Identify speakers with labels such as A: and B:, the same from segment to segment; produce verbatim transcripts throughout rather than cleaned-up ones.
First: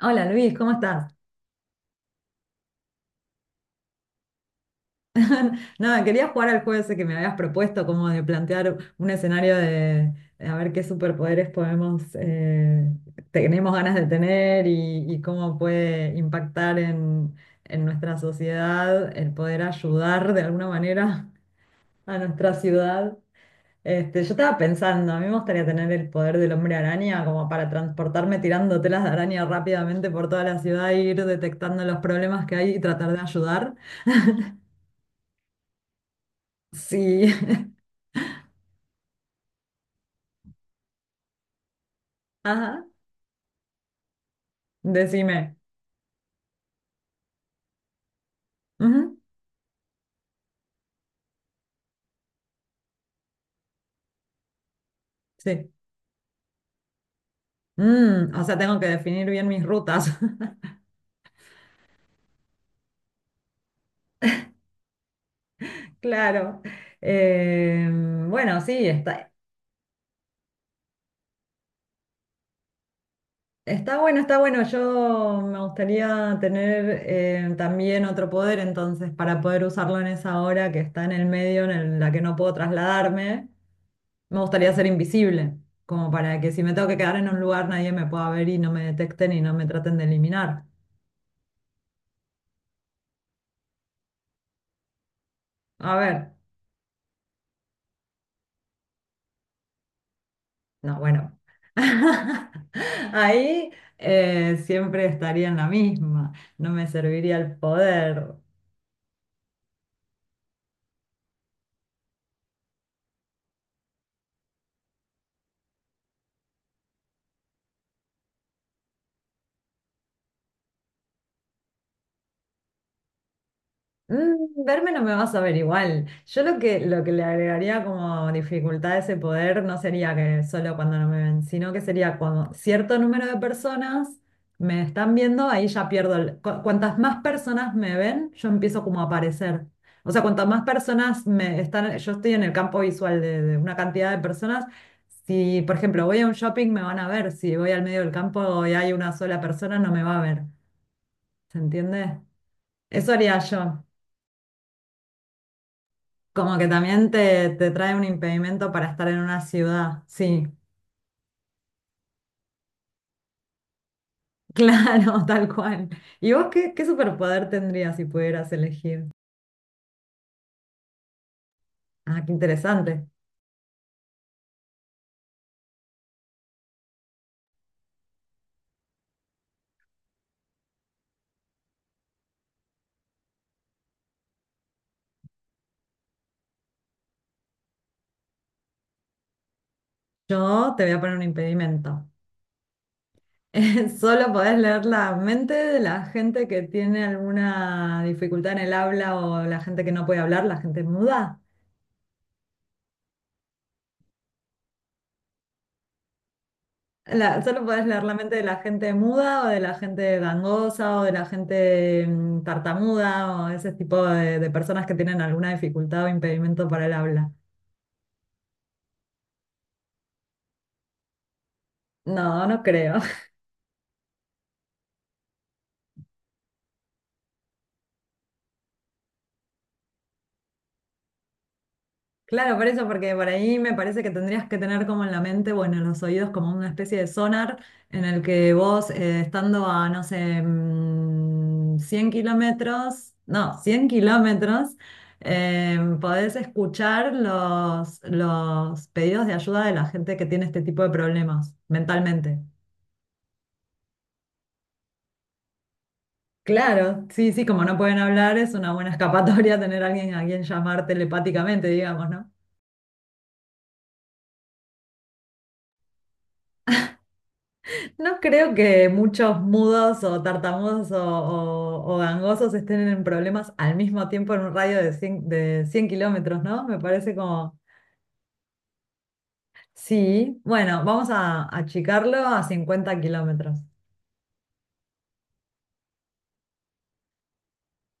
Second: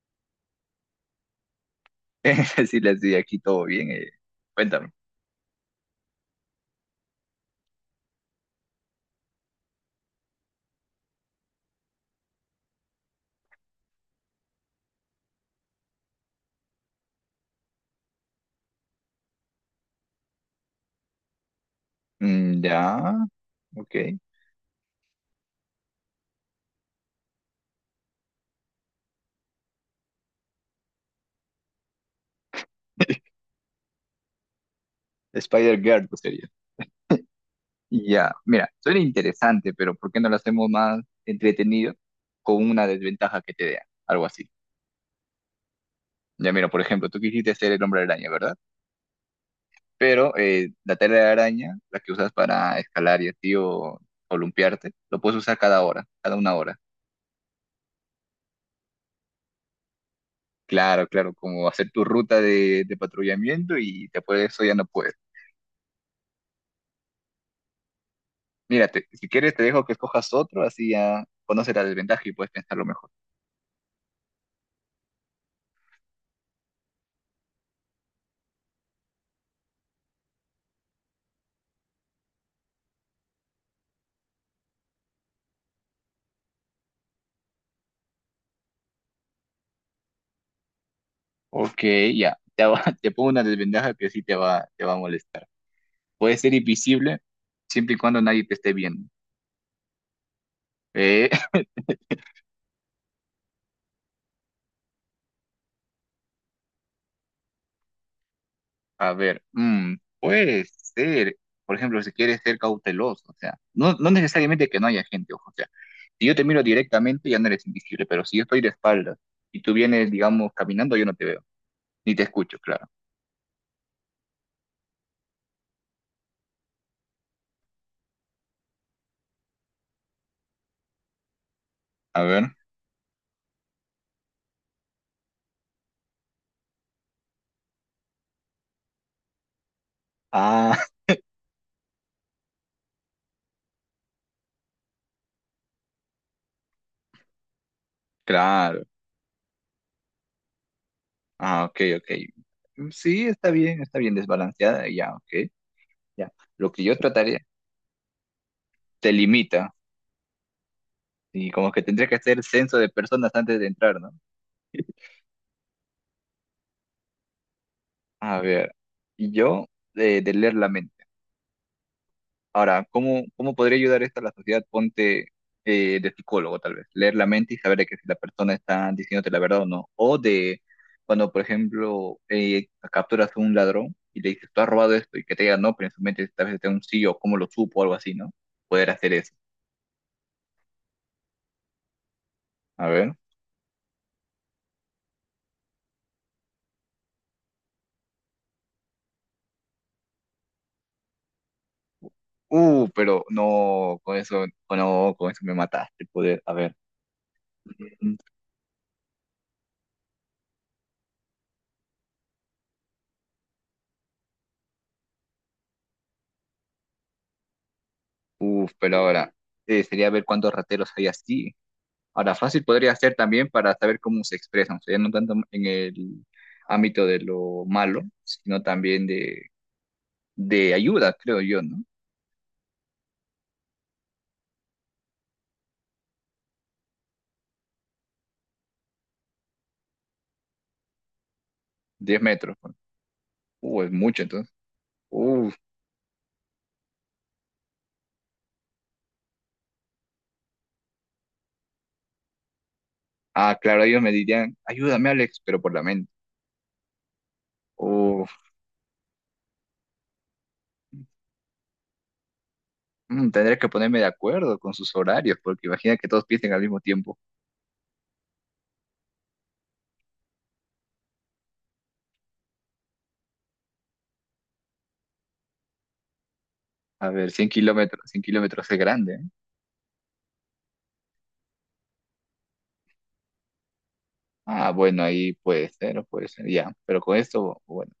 A: Hola Luis, ¿cómo estás?
B: Sí, les di aquí todo bien. eh, Cuéntame.
A: Nada, quería jugar al juego ese que me habías propuesto, como de plantear un escenario de, de a ver qué superpoderes podemos, eh, tenemos ganas de tener y, y cómo puede impactar en, en nuestra sociedad el poder ayudar de alguna manera a nuestra
B: Mm, ya,
A: ciudad.
B: ok.
A: Este, yo estaba pensando, a mí me gustaría tener el poder del hombre araña como para transportarme tirando telas de araña rápidamente por toda la ciudad e ir detectando los problemas que hay y tratar de ayudar.
B: Spider-Girl, pues sería.
A: Sí.
B: Y ya, mira, suena interesante, pero ¿por qué no lo hacemos más entretenido con
A: Ajá,
B: una desventaja que te dé? Algo así.
A: decime.
B: Ya, mira, por ejemplo, tú quisiste ser el hombre araña, ¿verdad?
A: Ujú.
B: Pero eh, la tela de araña, la que usas para escalar y así o columpiarte, lo puedes usar
A: Sí.
B: cada hora, cada una hora.
A: Mm, o sea, tengo que definir bien mis rutas.
B: Claro, claro, como hacer tu ruta de, de patrullamiento y después de eso ya no puedes.
A: Claro. Eh, bueno, sí,
B: Mira, te- si
A: está,
B: quieres te dejo que escojas otro, así ya conoces la desventaja y puedes pensarlo mejor.
A: está bueno, está bueno. Yo me gustaría tener eh, también otro poder, entonces, para poder usarlo en esa hora que está en el medio, en el- la que no puedo trasladarme, me gustaría ser invisible, como para que si me tengo que quedar en un lugar, nadie me pueda ver y no me detecten y no me traten de eliminar.
B: Ok, ya. Te, hago- te pongo una desventaja que sí te va, te va a molestar.
A: A ver.
B: Puede ser invisible siempre y cuando nadie te esté viendo.
A: No,
B: Eh,
A: bueno, ahí eh, siempre estaría en la misma, no me serviría el poder.
B: a ver, mm, puede ser, por ejemplo, si quieres ser cauteloso, o sea, no, no necesariamente que no haya gente, ojo, o sea, si yo te miro directamente ya no eres invisible, pero si yo estoy de espaldas y tú vienes, digamos, caminando, yo no te veo, ni te escucho, claro.
A: Mm, Verme no me vas a ver igual. Yo lo que, lo que le agregaría como dificultad a ese poder no sería que solo cuando no me ven, sino que sería
B: A
A: cuando
B: ver.
A: cierto número de personas me están viendo, ahí ya pierdo. El- cu- cuantas más personas me ven, yo empiezo como a aparecer. O sea, cuantas más
B: Ah,
A: personas me están, yo estoy en el campo visual de, de una cantidad de personas. Si, por ejemplo, voy a un shopping, me van a ver. Si voy al medio del campo y
B: claro.
A: hay una sola persona, no me va a ver. ¿Se
B: Ah, ok, ok.
A: entiende?
B: Mm,
A: Eso
B: sí,
A: haría
B: está bien,
A: yo.
B: está bien desbalanceada, ya, ok, ya.
A: Como que
B: Lo que yo
A: también
B: trataría
A: te, te trae un impedimento para estar
B: te
A: en una
B: limita
A: ciudad. Sí,
B: y como que tendría que hacer censo de personas antes de entrar, ¿no?
A: claro, tal cual. ¿Y vos qué, qué superpoder tendrías si
B: A
A: pudieras
B: ver,
A: elegir?
B: y yo de, de leer la mente.
A: Ah, qué
B: Ahora,
A: interesante.
B: ¿cómo, cómo podría ayudar esto a la sociedad? Ponte eh, de psicólogo, tal vez. Leer la mente y saber de que si la persona está diciéndote la verdad o no. O de cuando, por ejemplo, eh, capturas a un ladrón y le dices, tú has robado esto y que te diga no, pero en su mente tal vez está un sí o cómo lo supo o algo así, ¿no? Poder hacer eso.
A: Yo te voy a poner un impedimento.
B: A ver.
A: Solo podés leer la mente de la gente que tiene alguna dificultad en el habla o la gente que no puede hablar, la gente muda.
B: Uh, pero no, con eso, no, con eso me mataste, poder. A ver.
A: La- solo podés leer la mente de la gente muda o de la gente gangosa o de la gente mm, tartamuda o ese tipo de, de personas que tienen alguna dificultad o impedimento para el habla.
B: Uf, pero ahora, eh, sería ver cuántos rateros hay así. Ahora,
A: No, no
B: fácil podría
A: creo.
B: ser también para saber cómo se expresan, o sea, ya no tanto en el ámbito de lo malo, sino también de, de ayuda, creo yo, ¿no?
A: Claro, por eso, porque por ahí me parece que tendrías que tener como en la mente, bueno, los oídos como una especie de sonar en el que vos eh, estando a, no sé, mm, cien
B: Diez metros. Bueno.
A: kilómetros, no,
B: Uh,
A: cien
B: es mucho, entonces.
A: kilómetros,
B: Uf,
A: eh, podés escuchar los, los pedidos de ayuda de la gente que tiene este tipo de problemas mentalmente.
B: ah, claro, ellos me dirían, ayúdame, Alex, pero por la mente.
A: Claro, sí, sí, como no pueden
B: Uf,
A: hablar, es una buena escapatoria tener a alguien a quien llamar telepáticamente, digamos, ¿no?
B: mm, tendré que ponerme de acuerdo con sus horarios, porque imagina que todos piensen al mismo tiempo.
A: No creo que muchos mudos o tartamudos o, o- o gangosos estén en problemas al mismo tiempo en un radio de cien de cien kilómetros, ¿no? Me
B: A
A: parece
B: ver, cien
A: como,
B: kilómetros, cien kilómetros es grande. ¿Eh?
A: sí, bueno, vamos a achicarlo a cincuenta kilómetros.
B: Ah, bueno, ahí puede ser, puede ser, ya. Pero con esto, bueno,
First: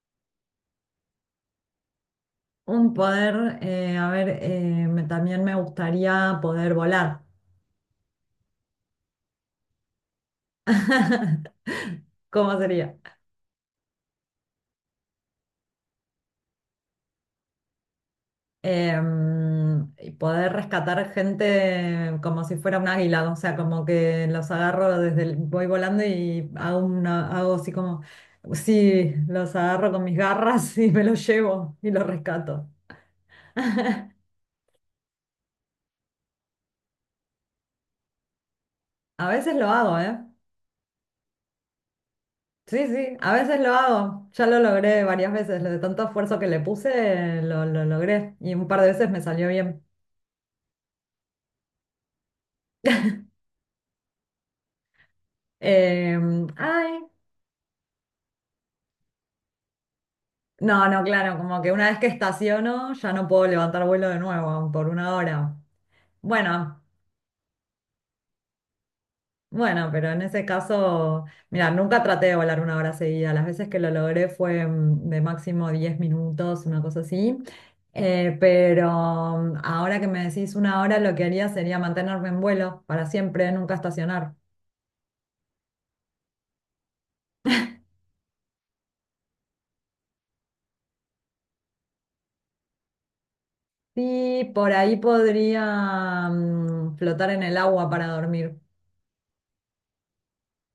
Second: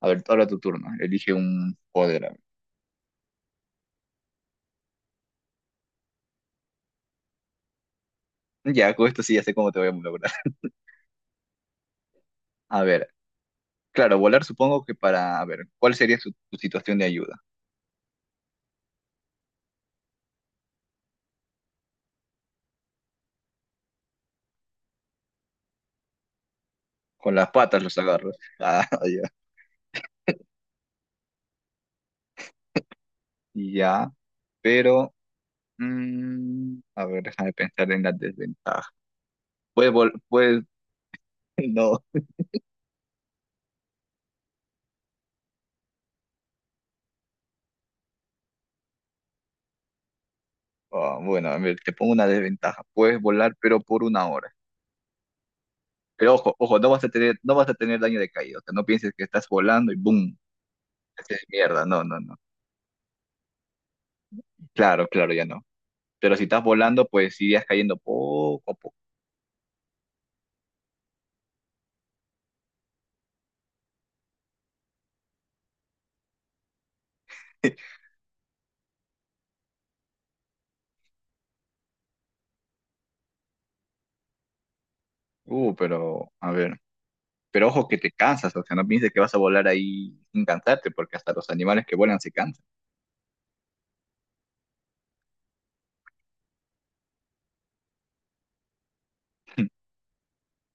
B: a ver, ahora tu turno. Elige un poder. A ver.
A: Un poder, eh, a ver, eh, me- también me gustaría poder volar.
B: Ya, con esto sí ya sé cómo te voy a lograr.
A: ¿Cómo
B: A
A: sería?
B: ver, claro, volar supongo que para, a ver, ¿cuál sería su, su situación de ayuda?
A: Em, y poder rescatar gente como si fuera un águila, o sea, como que los agarro desde el- voy volando y hago una,
B: Con las
A: hago así
B: patas los
A: como,
B: agarros. Ah,
A: sí,
B: ya.
A: los agarro con mis garras y me los llevo y los rescato.
B: Ya, pero, mm, a ver, déjame pensar en la desventaja.
A: A veces lo
B: Puedes
A: hago,
B: volar,
A: ¿eh?
B: puedes, no.
A: Sí, sí, a veces lo hago. Ya lo logré varias veces, lo de tanto esfuerzo que le puse, lo, lo logré y un par de veces me salió bien.
B: Ah, bueno, a ver, te pongo una desventaja. Puedes volar, pero por una hora. Pero
A: Em,
B: ojo, ojo, no
A: ay,
B: vas a tener, no vas a tener daño de caída. O sea, no pienses que estás volando y ¡boom!
A: No, no, claro,
B: Haces
A: como que
B: mierda.
A: una vez
B: No,
A: que
B: no, no.
A: estaciono ya no puedo levantar vuelo de nuevo por
B: Claro,
A: una
B: claro, ya
A: hora.
B: no. Pero si estás
A: Bueno,
B: volando, pues sí irías cayendo poco a poco.
A: bueno, pero en ese caso, mira, nunca traté de volar una hora seguida. Las veces que lo logré fue mm, de máximo diez minutos, una cosa así. Eh, pero mm, Ahora que me decís una hora, lo que haría sería mantenerme en vuelo para siempre, nunca estacionar.
B: Uh, pero, a ver. Pero ojo que te cansas, o sea, no pienses que vas a volar ahí sin cansarte, porque hasta los animales que vuelan se cansan.
A: Sí, por ahí podría mm, flotar en el agua para dormir.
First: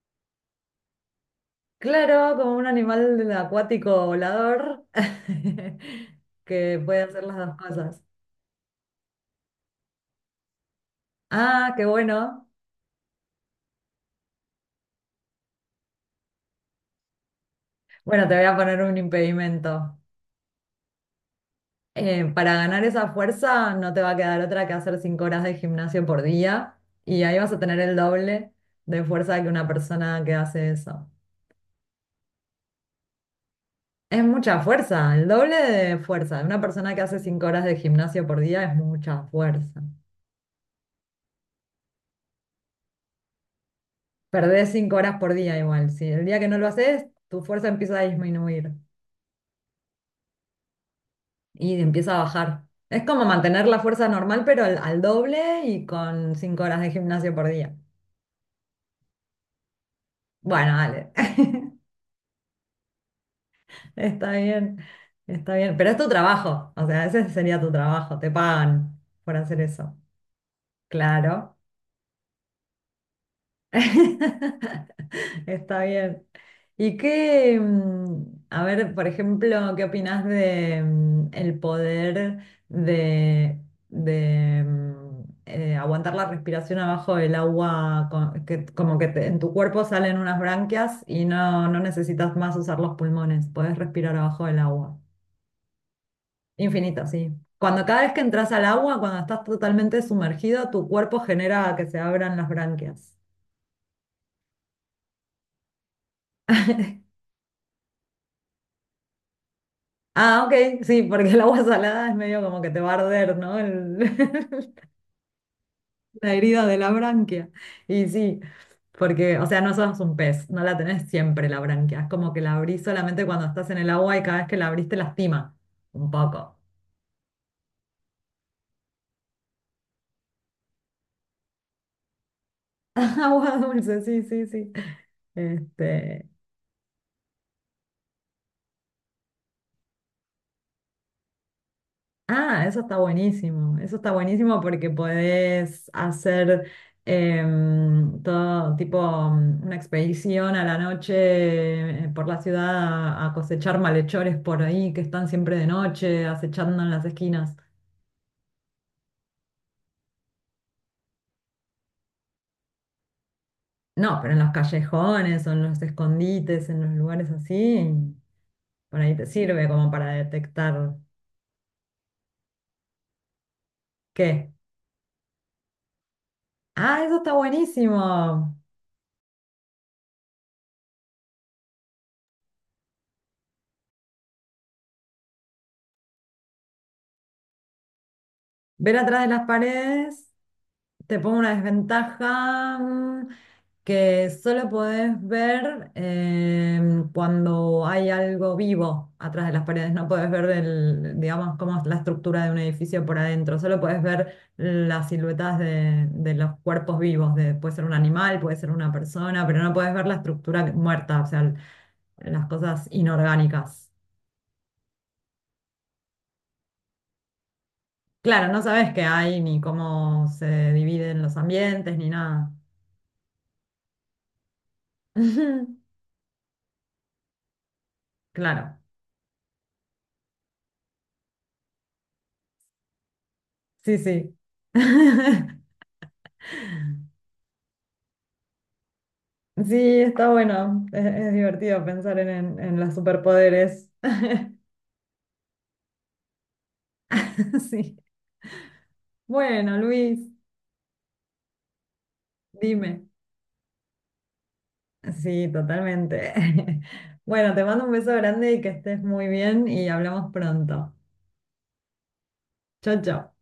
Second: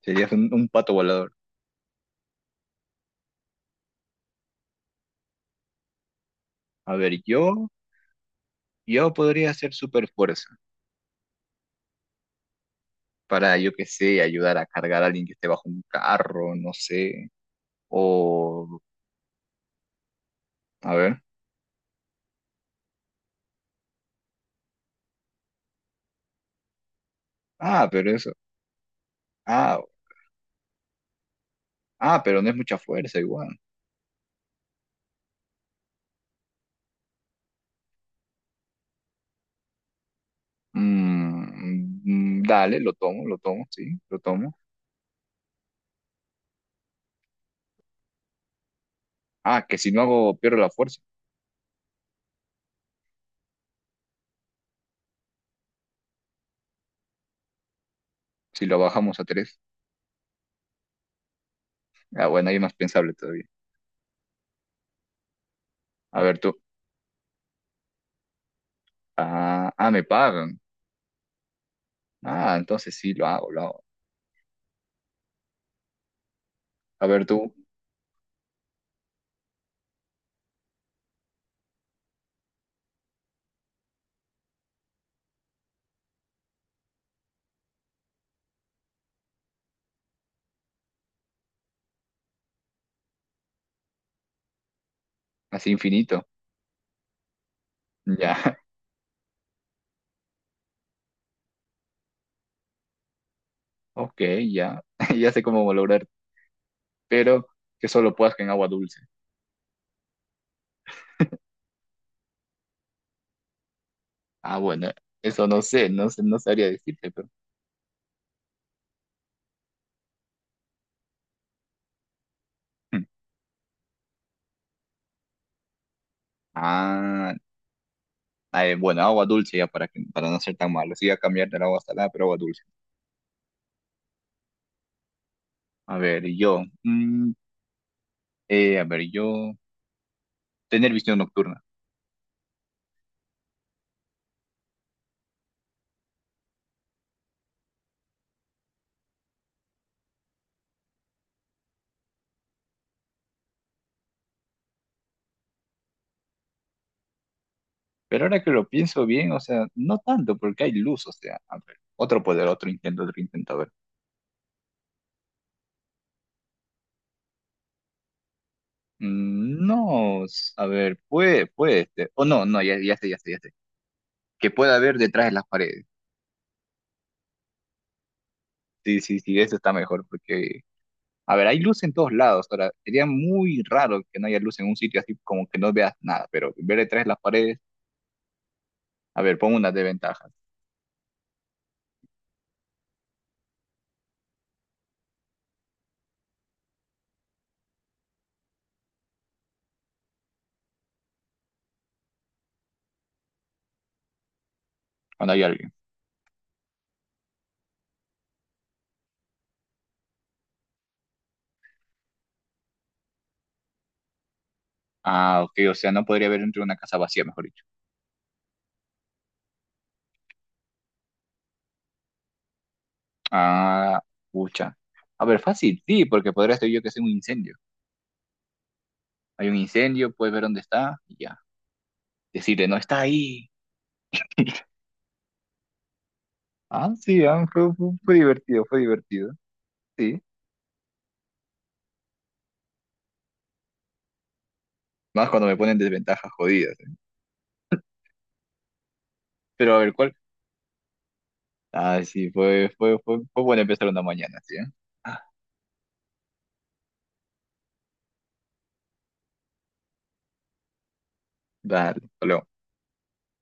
B: Serías un, un pato volador.
A: Claro, como un animal acuático volador que
B: A
A: puede
B: ver,
A: hacer las dos
B: yo,
A: cosas.
B: yo podría hacer super fuerza
A: Ah, qué bueno.
B: para, yo qué sé, ayudar a cargar a alguien que esté bajo un carro, no sé.
A: Bueno, te voy a
B: O,
A: poner un impedimento.
B: a ver.
A: Eh, para ganar esa fuerza no te va a quedar otra que hacer cinco horas de gimnasio por día y ahí vas a tener
B: Ah,
A: el
B: pero eso.
A: doble de fuerza que una
B: Ah,
A: persona que hace eso.
B: ah, pero no es mucha fuerza igual.
A: Es mucha fuerza, el doble de fuerza. Una persona que hace cinco horas de gimnasio por día es mucha fuerza.
B: Mm, mm, dale, lo tomo, lo tomo, sí, lo tomo.
A: Perdés cinco horas por día igual. Si el día que no lo haces, tu fuerza empieza a disminuir.
B: Ah, que si no hago, pierdo la fuerza.
A: Y empieza a bajar. Es como mantener la fuerza normal, pero al, al doble y con cinco horas de gimnasio por día.
B: Si lo bajamos a tres.
A: Bueno, dale,
B: Ah, bueno, ahí es más pensable todavía.
A: está bien, está bien, pero es tu
B: A ver tú.
A: trabajo, o sea, ese sería tu trabajo, te pagan por hacer
B: Ah, ah,
A: eso.
B: me pagan.
A: Claro.
B: Ah, entonces sí, lo hago, lo hago.
A: Está bien. ¿Y
B: A ver tú,
A: qué, mm, a ver, por ejemplo, qué opinas de mm, el poder de, de, mm, eh, aguantar la respiración abajo del agua, co- que, como que te- en tu cuerpo salen unas branquias y no, no necesitas más usar los pulmones, podés respirar abajo del agua.
B: así infinito.
A: Infinito, sí. Cuando cada vez que
B: Ya,
A: entras al agua, cuando estás totalmente sumergido, tu cuerpo genera que se abran las branquias.
B: ok, ya. Ya sé cómo lograr, pero que solo puedas que en agua dulce.
A: Ah, ok, sí, porque el agua salada es medio como que te va a arder, ¿no? El-
B: Ah, bueno, eso no sé, no sé,
A: la
B: no
A: herida
B: sabría
A: de la
B: decirte, pero...
A: branquia. Y sí, porque, o sea, no sos un pez, no la tenés siempre la branquia. Es como que la abrís solamente cuando estás en el agua y cada vez que la abrís te lastima un poco.
B: Ah, ah, eh, bueno, agua dulce ya para, que- para no ser tan malo. Sí, a cambiar del agua salada, pero agua dulce.
A: Agua dulce, sí, sí, sí.
B: A ver,
A: Este,
B: yo, mm, eh, a ver, yo, tener visión nocturna.
A: Ah, eso está buenísimo. Eso está buenísimo porque podés hacer em, todo tipo mm, una expedición a la noche eh, por la ciudad a, a cosechar malhechores por ahí que están siempre de noche acechando en las esquinas.
B: Pero ahora que lo pienso bien, o sea, no tanto, porque hay luz, o sea, a ver, otro poder, otro intento, otro intento, a ver.
A: No, pero en los callejones o en los escondites, en los lugares así, por ahí te
B: Mm,
A: sirve como para
B: no, s- a
A: detectar
B: ver, puede, puede, este, o no, no, ya, ya sé, ya sé, ya sé. Que
A: qué.
B: pueda ver detrás de las paredes.
A: Ah, eso está buenísimo.
B: Sí, sí, sí, eso está mejor, porque, a ver, hay luz en todos lados. Ahora, sería muy raro que no haya luz en un sitio así como que no veas nada, pero ver detrás de las paredes.
A: Ver atrás
B: A
A: de
B: ver,
A: las
B: pongo unas
A: paredes.
B: desventajas.
A: Te pongo una desventaja mm, que solo podés ver em, cuando hay algo vivo atrás de las paredes. No podés ver el, digamos, cómo es la estructura de un edificio por adentro. Solo podés ver las
B: Cuando hay
A: siluetas
B: alguien.
A: de, de los cuerpos vivos. De- puede ser un animal, puede ser una persona, pero no podés ver la estructura muerta, o sea, el- las cosas inorgánicas.
B: Ah, ok, o sea, no podría haber entre una casa vacía, mejor dicho.
A: Claro, no sabes qué hay, ni cómo se dividen los ambientes, ni nada.
B: Ah, pucha. A ver, fácil, sí, porque podría ser yo que sea un incendio.
A: Claro.
B: Hay un incendio, puedes ver dónde está y ya. Decirle, no está ahí.
A: Sí, sí.
B: Ah, sí, ah, fue, fue- fue divertido, fue divertido.
A: Sí,
B: Sí.
A: está bueno. Es, es divertido pensar en, en, en los superpoderes.
B: Más cuando me ponen desventajas jodidas. ¿Eh?
A: Sí.
B: Pero
A: Bueno,
B: a ver, ¿cuál?
A: Luis,
B: Ah, sí, fue, fue,
A: dime.
B: fue, fue bueno empezar una mañana, sí, ¿eh? Ah,
A: Sí, totalmente. Bueno, te mando un beso grande y que estés muy bien y hablamos pronto.
B: dale,
A: Chao, chao.